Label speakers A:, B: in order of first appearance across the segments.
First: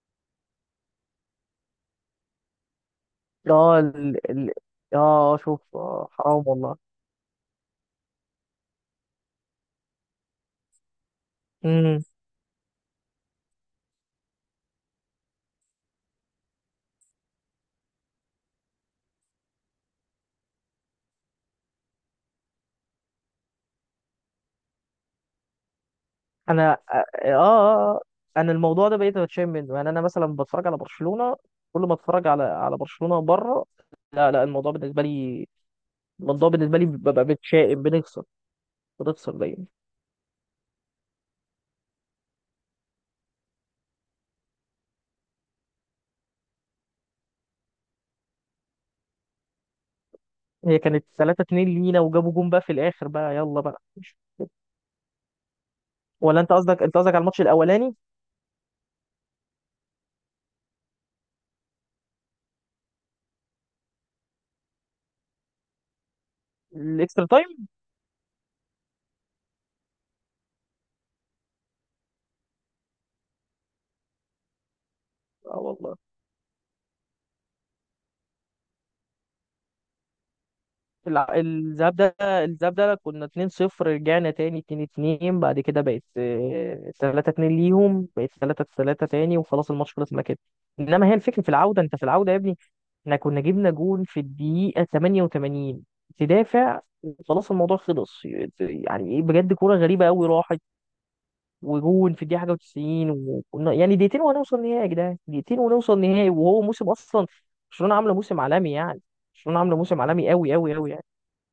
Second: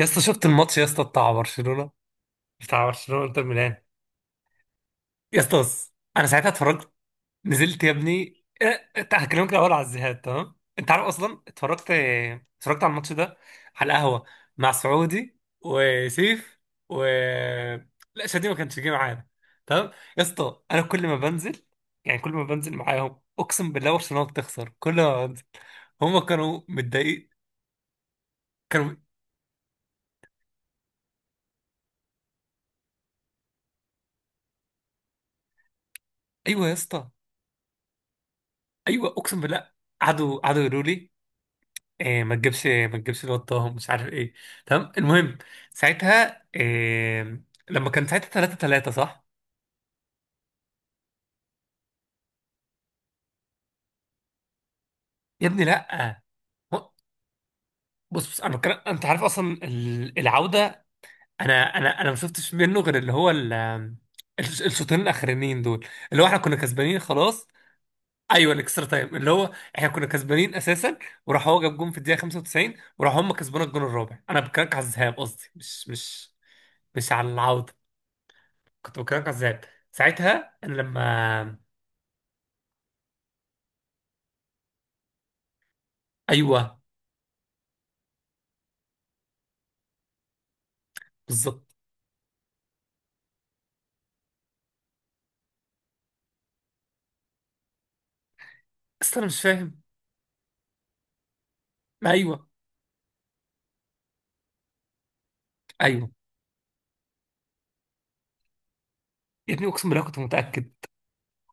A: يا اسطى شفت الماتش؟ يا اسطى بتاع برشلونه، بتاع برشلونه انتر ميلان.
B: اه ال... ال... اه
A: يا اسطى
B: شوف،
A: بص،
B: آه
A: انا
B: حرام
A: ساعتها
B: والله.
A: اتفرجت. نزلت يا ابني، انت هكلمك الاول على الذهاب، تمام؟ انت عارف اصلا اتفرجت،
B: امم
A: اتفرجت على الماتش ده على القهوه مع سعودي وسيف و... لا، شادي ما كانش جه معانا. تمام. يا اسطى انا كل ما بنزل، يعني كل ما بنزل معاهم اقسم بالله برشلونه بتخسر، كل ما بنزل. هم كانوا
B: انا اه,
A: متضايقين،
B: آه آه. انا الموضوع
A: كانوا.
B: ده بقيت بتشيم منه، يعني انا مثلا بتفرج على برشلونة كل ما اتفرج على برشلونة بره. لا لا، الموضوع
A: ايوه يا
B: بالنسبة لي
A: اسطى،
B: ببقى بتشائم،
A: ايوه
B: بنخسر
A: اقسم
B: دايما.
A: بالله. قعدوا قعدوا يقولوا لي إيه، ما تجيبش ما تجيبش الواد طه، مش عارف ايه. تمام، المهم، ساعتها إيه؟ لما كان ساعتها 3-3، صح؟
B: هي كانت 3-2 لينا، وجابوا جون بقى في الاخر بقى، يلا بقى.
A: يا ابني لا.
B: ولا انت قصدك،
A: هو-
B: على الماتش الاولاني؟
A: بص بص، انا بتكلم انت عارف اصلا العوده. انا ما شفتش منه غير اللي هو الشوطين الاخرانيين دول، اللي هو احنا كنا كسبانين
B: الاكسترا
A: خلاص.
B: تايم.
A: ايوه الاكسترا تايم، اللي هو احنا كنا كسبانين اساسا، وراح هو جاب جون في الدقيقه 95، وراح هم كسبونا الجون الرابع. انا بكلمك على الذهاب، قصدي
B: اه
A: مش
B: والله.
A: مش مش على العوده، كنت بكلام كذاب ساعتها، انا لما...
B: الذهاب ده، كنا 2-0، رجعنا تاني 2-2، بعد كده بقت،
A: ايوه
B: 3-2 ليهم، بقت 3-3 تاني، وخلاص الماتش خلص ما كده. انما هي الفكرة في
A: بالظبط.
B: العودة، انت في العودة يا ابني. احنا كنا جبنا جون في الدقيقة 88، تدافع وخلاص الموضوع خلص، يعني
A: بس
B: ايه
A: انا مش
B: بجد، كورة
A: فاهم.
B: غريبة قوي راحت.
A: ما
B: وجون في الدقيقة
A: ايوه.
B: حاجة و90. وكنا يعني دقيقتين وهنوصل نهائي يا جدعان، دقيقتين ونوصل
A: ايوه
B: نهائي، وهو موسم اصلا برشلونة عاملة موسم عالمي يعني.
A: يا
B: برشلونة
A: ابني،
B: عاملة
A: اقسم
B: موسم
A: بالله كنت
B: عالمي قوي
A: متاكد،
B: قوي قوي.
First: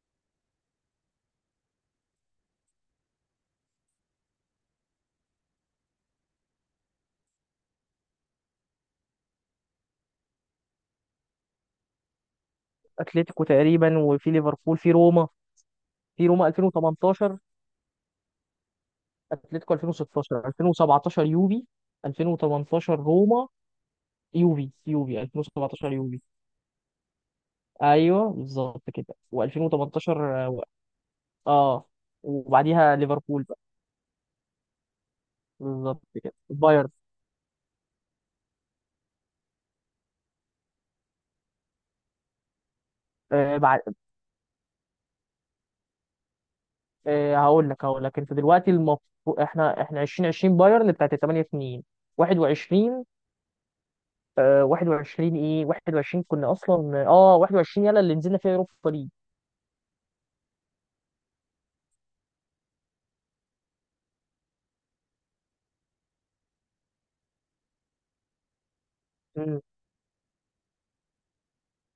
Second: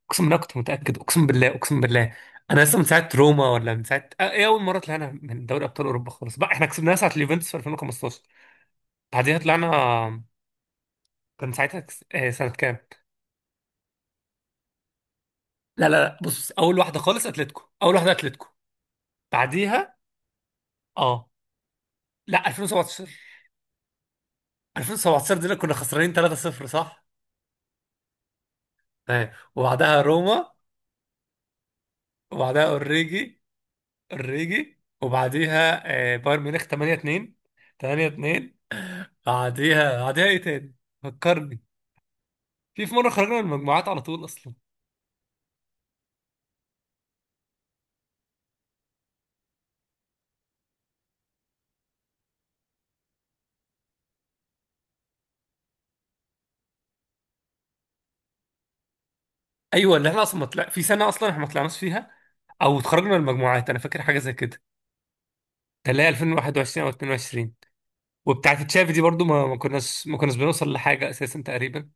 A: اقسم بالله كنت متاكد، اقسم بالله، اقسم بالله. انا لسه من ساعه روما، ولا من ساعه ايه، اول مره طلعنا من دوري ابطال اوروبا خالص بقى، احنا كسبناها ساعه اليوفنتوس في 2015. بعديها طلعنا، كان ساعتها كس... آه، سنه كام؟
B: اتلتيكو تقريبا، وفي ليفربول، في روما.
A: لا لا لا بص، اول واحده خالص
B: 2018،
A: اتلتيكو، اول واحده اتلتيكو.
B: اتلتيكو
A: بعديها
B: 2016، 2017
A: اه.
B: يوفي،
A: لا
B: 2018
A: 2017،
B: روما. يوفي،
A: 2017 دي اللي كنا
B: 2017
A: خسرانين
B: يوفي.
A: 3-0، صح؟
B: ايوه بالظبط كده،
A: تمام، وبعدها
B: و2018.
A: روما،
B: اه،
A: وبعدها
B: وبعديها
A: اوريجي،
B: ليفربول بقى.
A: اوريجي. وبعديها
B: بالظبط كده،
A: بايرن ميونخ
B: بايرن.
A: 8-2. 8-2. بعديها بعديها ايه تاني؟ فكرني. في مره خرجنا من
B: آه بعد
A: المجموعات على طول اصلا.
B: آه هقول لك، انت دلوقتي المفروض احنا، 2020 بايرن بتاعت 8-2. 21، 21، ايه 21 كنا اصلا، 21 يلا اللي نزلنا فيها اوروبا
A: ايوه، اللي احنا اصلا ما طلع في سنه اصلا، احنا ما طلعناش فيها، او اتخرجنا من المجموعات. انا فاكر حاجه زي كده، كان اللي هي 2021 او 22. وبتاعه تشافي دي برضو ما ما
B: ليج.
A: كناش ما كناش بنوصل لحاجه اساسا تقريبا،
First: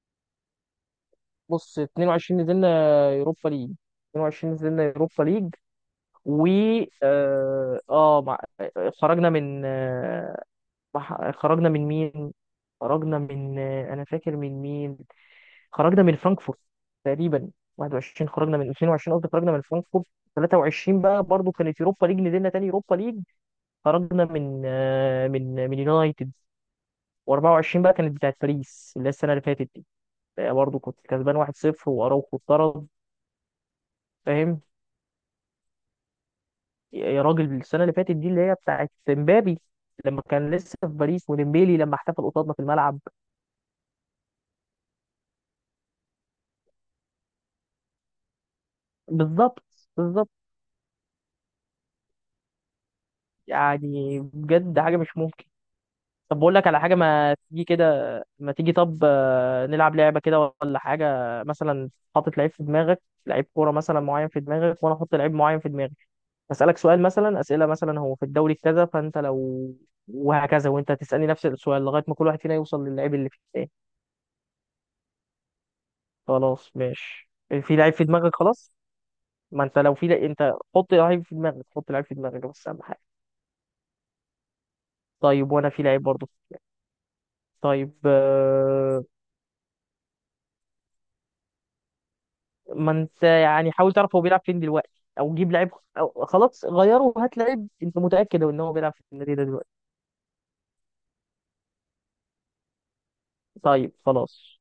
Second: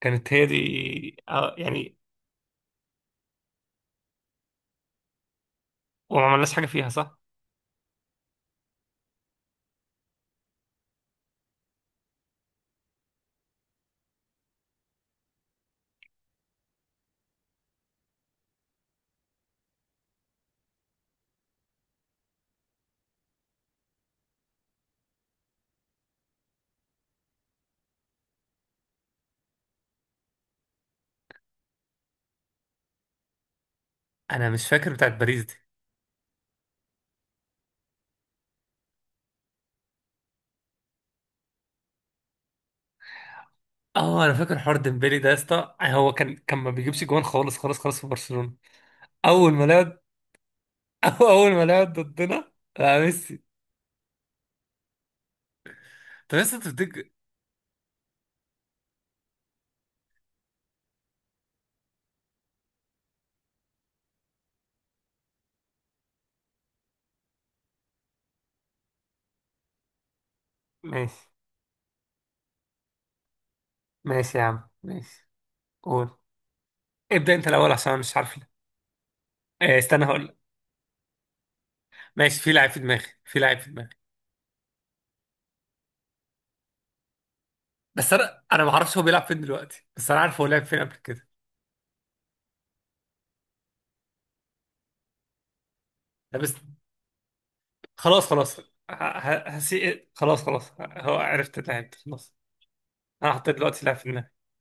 A: كانت هي دي.
B: بص
A: يعني
B: 22 نزلنا يوروبا ليج. 22 نزلنا يوروبا ليج،
A: وما
B: و،
A: عملناش حاجه فيها، صح.
B: اه آه، مع... خرجنا من، خرجنا من مين، خرجنا من، انا فاكر من مين خرجنا من فرانكفورت تقريبا. 21 خرجنا من 22 قصدي خرجنا من فرانكفورت. 23 بقى برضو كانت يوروبا ليج، نزلنا تاني يوروبا ليج، خرجنا من، من يونايتد. و24 بقى كانت بتاعت باريس، اللي هي السنه اللي فاتت دي. برضه كنت كسبان 1-0 واراوخو اتطرد،
A: انا
B: فاهم؟
A: مش فاكر بتاعه باريس دي.
B: يا راجل، السنه اللي فاتت دي اللي هي بتاعت مبابي لما كان لسه في باريس، وديمبيلي لما احتفل قصادنا في الملعب.
A: اه انا فاكر حوار ديمبلي ده يا اسطى، هو كان ما بيجيبش جوان خالص خالص خالص في برشلونة. اول
B: بالظبط،
A: ما لعب.
B: بالظبط.
A: اول ما لعب ضدنا. لا ميسي.
B: يعني بجد حاجه مش ممكن.
A: طب
B: طب بقول
A: لسه
B: لك على حاجه،
A: تفتكر؟
B: ما تيجي كده، ما تيجي طب، نلعب لعبه كده ولا حاجه. مثلا حاطط لعيب في دماغك، لعيب كوره مثلا معين في دماغك، وانا احط لعيب معين في دماغي. اسالك سؤال مثلا، اسئله مثلا، هو في الدوري كذا، فانت لو، وهكذا. وانت هتسالني
A: ماشي
B: نفس السؤال لغايه ما كل واحد فينا يوصل للعيب اللي في التاني.
A: ماشي يا عم، ماشي. قول،
B: خلاص ماشي،
A: ابدأ انت الاول
B: في
A: عشان
B: لعيب
A: انا
B: في
A: مش
B: دماغك
A: عارف.
B: خلاص. ما
A: إيه
B: انت لو
A: استنى، هقول لك.
B: انت حط لعيب في دماغك، حط لعيب في
A: ماشي،
B: دماغك
A: في
B: بس
A: لاعب في
B: اهم
A: دماغي،
B: حاجه.
A: في لاعب في دماغي.
B: طيب وانا في لعيب برضه في دماغي. طيب،
A: بس انا ما اعرفش هو بيلعب فين دلوقتي، بس انا عارف هو لعب فين قبل كده.
B: ما انت يعني حاول تعرف هو بيلعب فين دلوقتي، او جيب لعيب، أو
A: لا بس،
B: خلاص غيره وهات لعيب انت
A: خلاص
B: متاكد
A: خلاص،
B: ان هو بيلعب في النادي ده
A: هسي
B: دلوقتي.
A: إيه؟ خلاص خلاص، هو عرفت اللاعب، خلاص. انا حطيت دلوقتي
B: طيب
A: لاعب في دماغي.
B: خلاص.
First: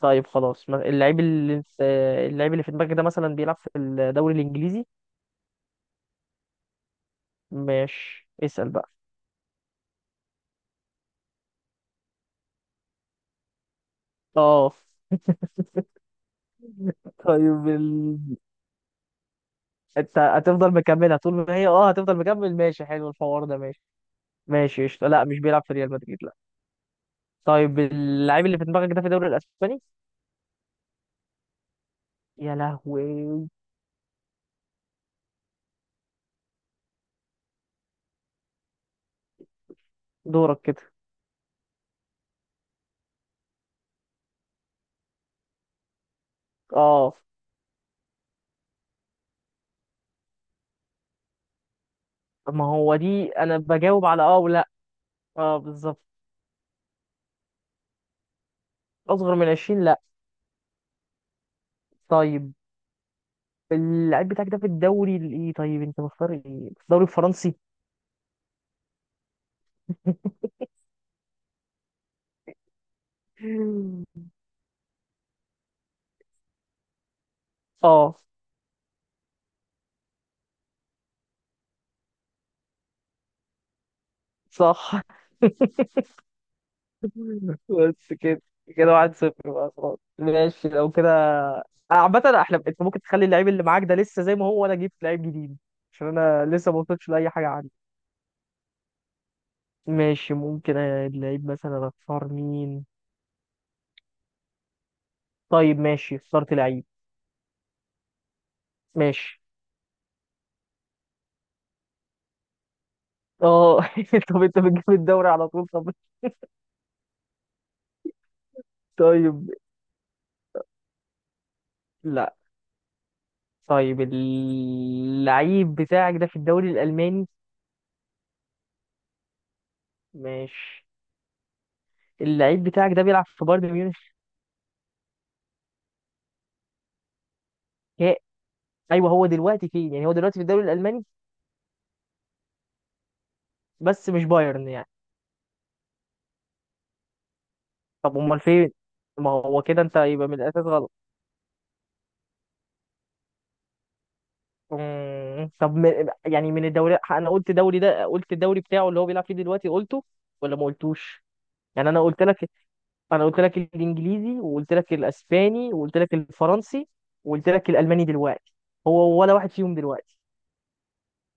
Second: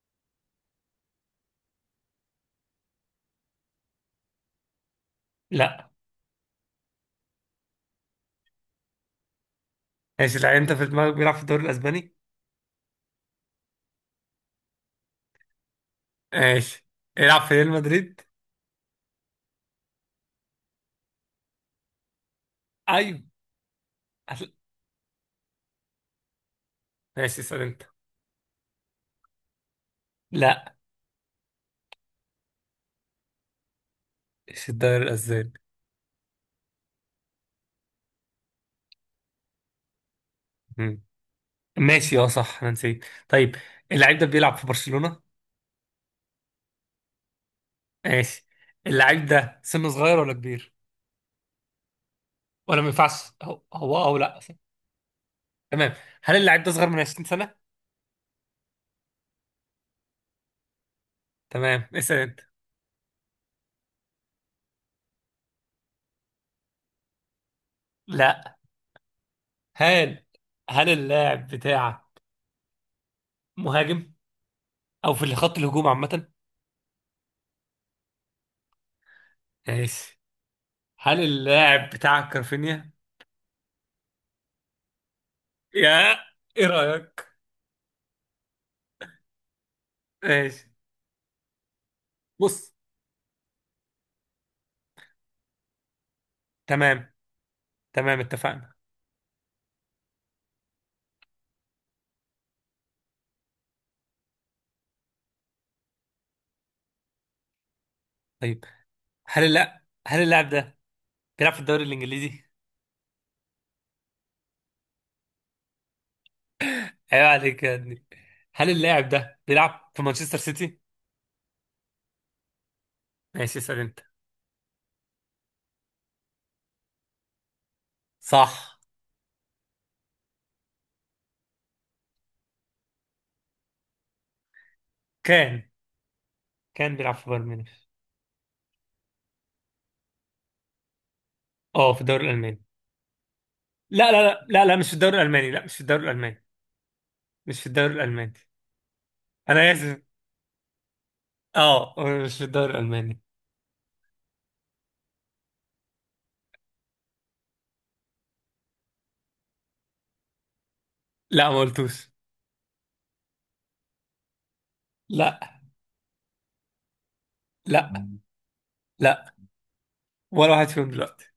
B: طيب خلاص ما- اللعيب اللي انت- اللعيب اللي في دماغك ده مثلا بيلعب في الدوري الانجليزي؟
A: لا.
B: ماشي اسال بقى.
A: ماشي، لا انت في دماغك بيلعب في الدوري الاسباني.
B: اه
A: ماشي، يلعب في
B: طيب
A: ريال
B: ال...
A: مدريد.
B: انت هتفضل مكملها طول ما هي، هتفضل مكمل. ماشي حلو
A: ايوه.
B: الحوار ده، ماشي.
A: هتل-
B: ماشي قشطة، لا مش بيلعب في ريال مدريد، لا.
A: ماشي، اسال
B: طيب
A: انت.
B: اللعيب اللي في دماغك ده في الدوري الاسباني؟
A: لا،
B: يا لهوي.
A: مش الدوري الاسباني.
B: دورك كده.
A: مم. ماشي اه صح، انا نسيت. طيب اللعيب ده بيلعب في برشلونة.
B: اه.
A: ماشي، اللعيب ده سنه صغير ولا كبير؟
B: ما
A: ولا ما
B: هو دي
A: ينفعش؟
B: انا
A: هو هو
B: بجاوب
A: او
B: على اه
A: لا؟
B: ولا؟ اه
A: تمام.
B: بالظبط.
A: هل اللاعب ده صغير من 20 سنة؟
B: اصغر من 20، لا.
A: تمام، اسال انت.
B: طيب اللعيب بتاعك ده في الدوري الايه طيب انت مختار ايه؟ في الدوري الفرنسي؟
A: لا. هل هل اللاعب بتاعك مهاجم، او في خط الهجوم عامة؟
B: اه
A: ماشي، هل اللاعب بتاعك كرفينيا؟
B: صح.
A: يا ايه رأيك؟
B: بس كده، كده 1-0 بقى خلاص
A: ماشي.
B: ماشي لو كده. عامة احنا،
A: بص.
B: انت ممكن تخلي اللعيب اللي معاك ده لسه زي ما هو، وانا اجيب لعيب جديد، عشان انا لسه ما وصلتش
A: تمام
B: لاي حاجة عندي.
A: تمام، اتفقنا.
B: ماشي، ممكن اللعيب مثلا اختار مين. طيب ماشي اخترت لعيب.
A: طيب.
B: ماشي.
A: هل اللاعب ده بيلعب في الدوري الانجليزي؟
B: اه طب انت بتجيب الدوري على طول، طب.
A: ايوه عليك يا ابني. هل اللاعب ده
B: طيب،
A: بيلعب في مانشستر سيتي؟
B: لا،
A: ماشي اسال انت.
B: طيب اللعيب بتاعك ده في الدوري الالماني؟
A: صح.
B: ماشي. اللعيب بتاعك ده بيلعب في بايرن ميونخ؟
A: كان، بيلعب في بايرن ميونخ.
B: يا- ايوه، هو دلوقتي فين يعني؟ هو دلوقتي في الدوري الالماني
A: اه، في الدوري الالماني.
B: بس
A: لا لا
B: مش
A: لا لا
B: بايرن
A: لا، مش
B: يعني؟
A: في الدوري الالماني. لا، مش في الدوري الالماني، مش في الدوري
B: طب
A: الالماني.
B: امال فين؟ ما هو
A: انا
B: كده انت
A: اسف،
B: يبقى من الاساس غلط.
A: اه، هو مش في الدوري الالماني.
B: طب من يعني، من الدوري، انا قلت دوري ده، قلت الدوري بتاعه اللي هو بيلعب فيه دلوقتي قلته ولا ما قلتوش؟
A: لا، ما
B: يعني انا
A: قلتوش.
B: قلت لك، الانجليزي، وقلت لك
A: لا.
B: الاسباني، وقلت لك الفرنسي، وقلت لك الالماني
A: لا.
B: دلوقتي. هو
A: لا،
B: ولا واحد فيهم دلوقتي؟
A: ولا واحد فيهم دلوقتي.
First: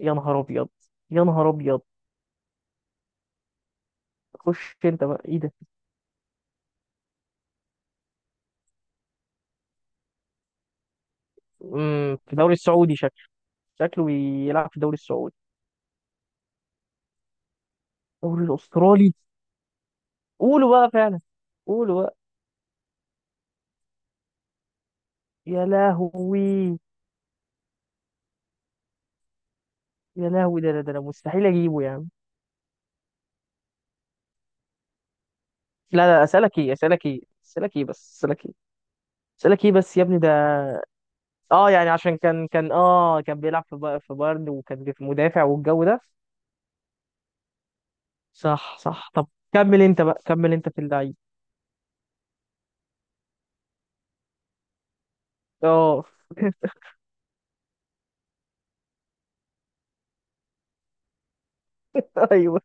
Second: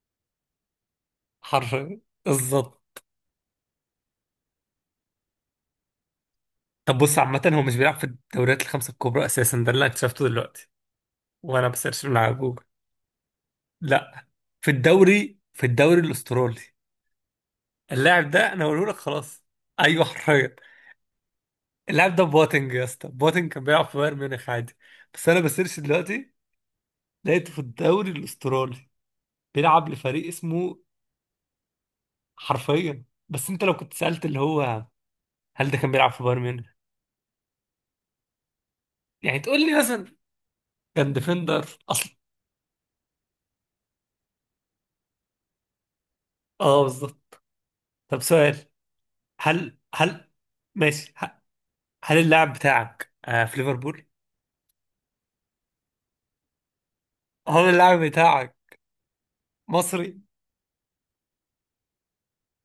B: يا نهار ابيض، يا نهار ابيض.
A: حرفيا، بالظبط.
B: خش انت بقى، ايه ده؟
A: طب بص، عامة هو مش بيلعب في الدوريات الخمسة الكبرى أساسا، ده اللي أنا اكتشفته دلوقتي وأنا بسيرش من
B: في
A: على
B: الدوري
A: جوجل.
B: السعودي شكله،
A: لا، في
B: بيلعب في الدوري السعودي.
A: الدوري، في الدوري الأسترالي. اللاعب
B: الدوري
A: ده أنا بقوله لك،
B: الاسترالي؟
A: خلاص. أيوه حرفيا.
B: قولوا بقى فعلا، قولوا
A: اللاعب
B: بقى.
A: ده بوتنج يا اسطى، بوتنج كان بيلعب في بايرن ميونخ عادي، بس أنا
B: يا
A: بسيرش دلوقتي
B: لهوي،
A: لقيته في الدوري الأسترالي بيلعب لفريق
B: يا لهوي، ده
A: اسمه...
B: ده ده مستحيل اجيبه يعني.
A: حرفيا. بس أنت لو كنت سألت اللي هو هل ده كان
B: لا
A: بيلعب في
B: لا،
A: بايرن
B: اسالك
A: ميونخ؟
B: ايه؟ بس اسالك ايه،
A: يعني تقول
B: اسالك ايه
A: لي
B: بس يا
A: مثلا
B: ابني ده،
A: كان ديفندر
B: اه، يعني
A: أصلا.
B: عشان كان، كان بيلعب في بايرن، وكان بيبقى مدافع والجو ده.
A: أه بالظبط. طب سؤال.
B: صح صح طب.
A: هل
B: كمل انت بقى،
A: هل
B: كمل انت في
A: ماشي
B: اللعيب.
A: هل اللاعب بتاعك في ليفربول؟
B: اه
A: هل اللاعب بتاعك مصري؟
B: ايوه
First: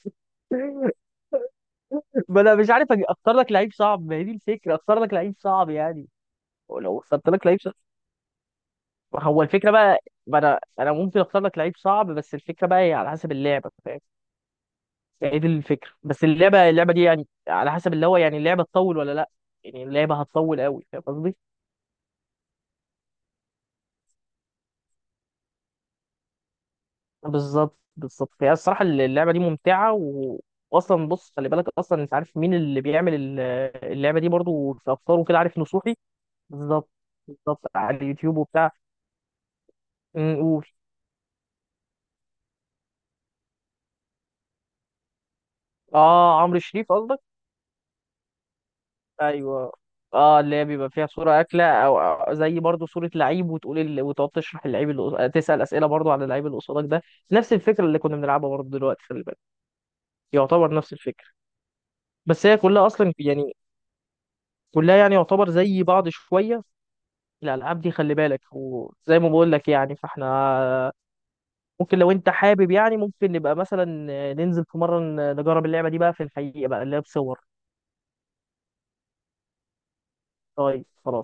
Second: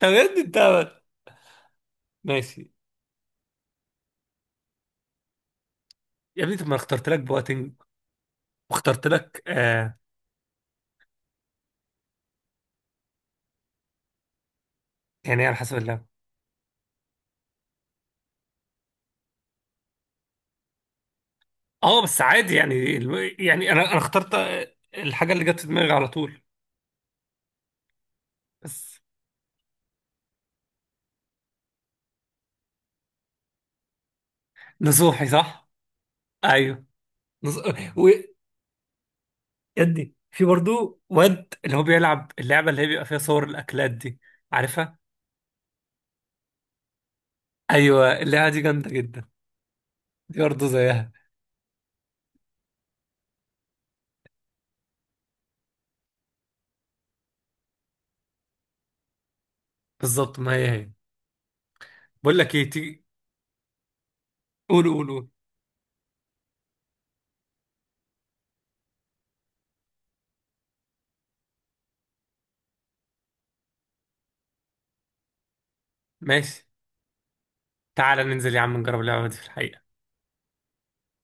A: طب يا ابني انت.
B: ما انا مش
A: ماشي.
B: عارف اختار لك لعيب صعب، ما هي دي الفكره، اختار لك لعيب صعب يعني.
A: يا ابني طب ما أنا
B: ولو
A: اخترت لك
B: اخترت لك لعيب
A: بواتينج
B: صعب،
A: واخترت
B: هو
A: لك
B: الفكره
A: آه.
B: بقى. ما انا، ممكن اختار لك لعيب صعب، بس الفكره بقى هي على حسب اللعبه، فاهم؟ هي
A: يعني إيه
B: دي
A: على حسب
B: الفكرة،
A: اللاعب؟
B: بس اللعبة، دي يعني على حسب اللي هو، يعني اللعبة تطول ولا لا؟ يعني اللعبة هتطول قوي، فاهم قصدي؟
A: اه بس عادي يعني يعني انا اخترت الحاجه اللي جت في دماغي على طول.
B: بالظبط، بالظبط. هي الصراحة
A: بس
B: اللعبة دي ممتعة واصلا بص خلي بالك، اصلا انت عارف مين اللي بيعمل اللعبة دي برضو، في افكار
A: نصوحي،
B: وكده، عارف
A: صح؟
B: نصوحي؟
A: ايوه.
B: بالظبط،
A: نص...
B: بالظبط. على
A: و...
B: اليوتيوب وبتاع.
A: يا ابني، في
B: قول.
A: برضو واد اللي هو بيلعب اللعبه اللي هي بيبقى فيها صور الاكلات دي، عارفها؟
B: اه، عمرو شريف قصدك.
A: ايوه اللعبه دي جامده جدا.
B: ايوه.
A: دي
B: اه، اللي هي
A: برضه
B: بيبقى فيها
A: زيها،
B: صوره اكله، او أو زي برضو صوره لعيب، وتقول ال...، وتقعد تشرح اللعيب تسال اسئله برضو على اللعيب اللي قصادك ده. نفس الفكره اللي كنا بنلعبها برضو دلوقتي، خلي بالك.
A: بالظبط، ما هي
B: يعتبر
A: هي.
B: نفس الفكره.
A: بقول
B: بس
A: لك
B: هي
A: ايه،
B: كلها
A: تيجي
B: اصلا يعني،
A: قول
B: كلها
A: قول
B: يعني
A: قول
B: يعتبر زي بعض شويه، الالعاب دي خلي بالك. وزي ما بقول لك يعني، فاحنا ممكن لو انت حابب، يعني ممكن نبقى مثلا ننزل في مره نجرب اللعبه دي بقى في
A: ماشي،
B: الحقيقه بقى، اللي هي بصور.
A: تعالى ننزل يا عم نجرب اللعبة دي في الحقيقة.
B: طيب خلاص.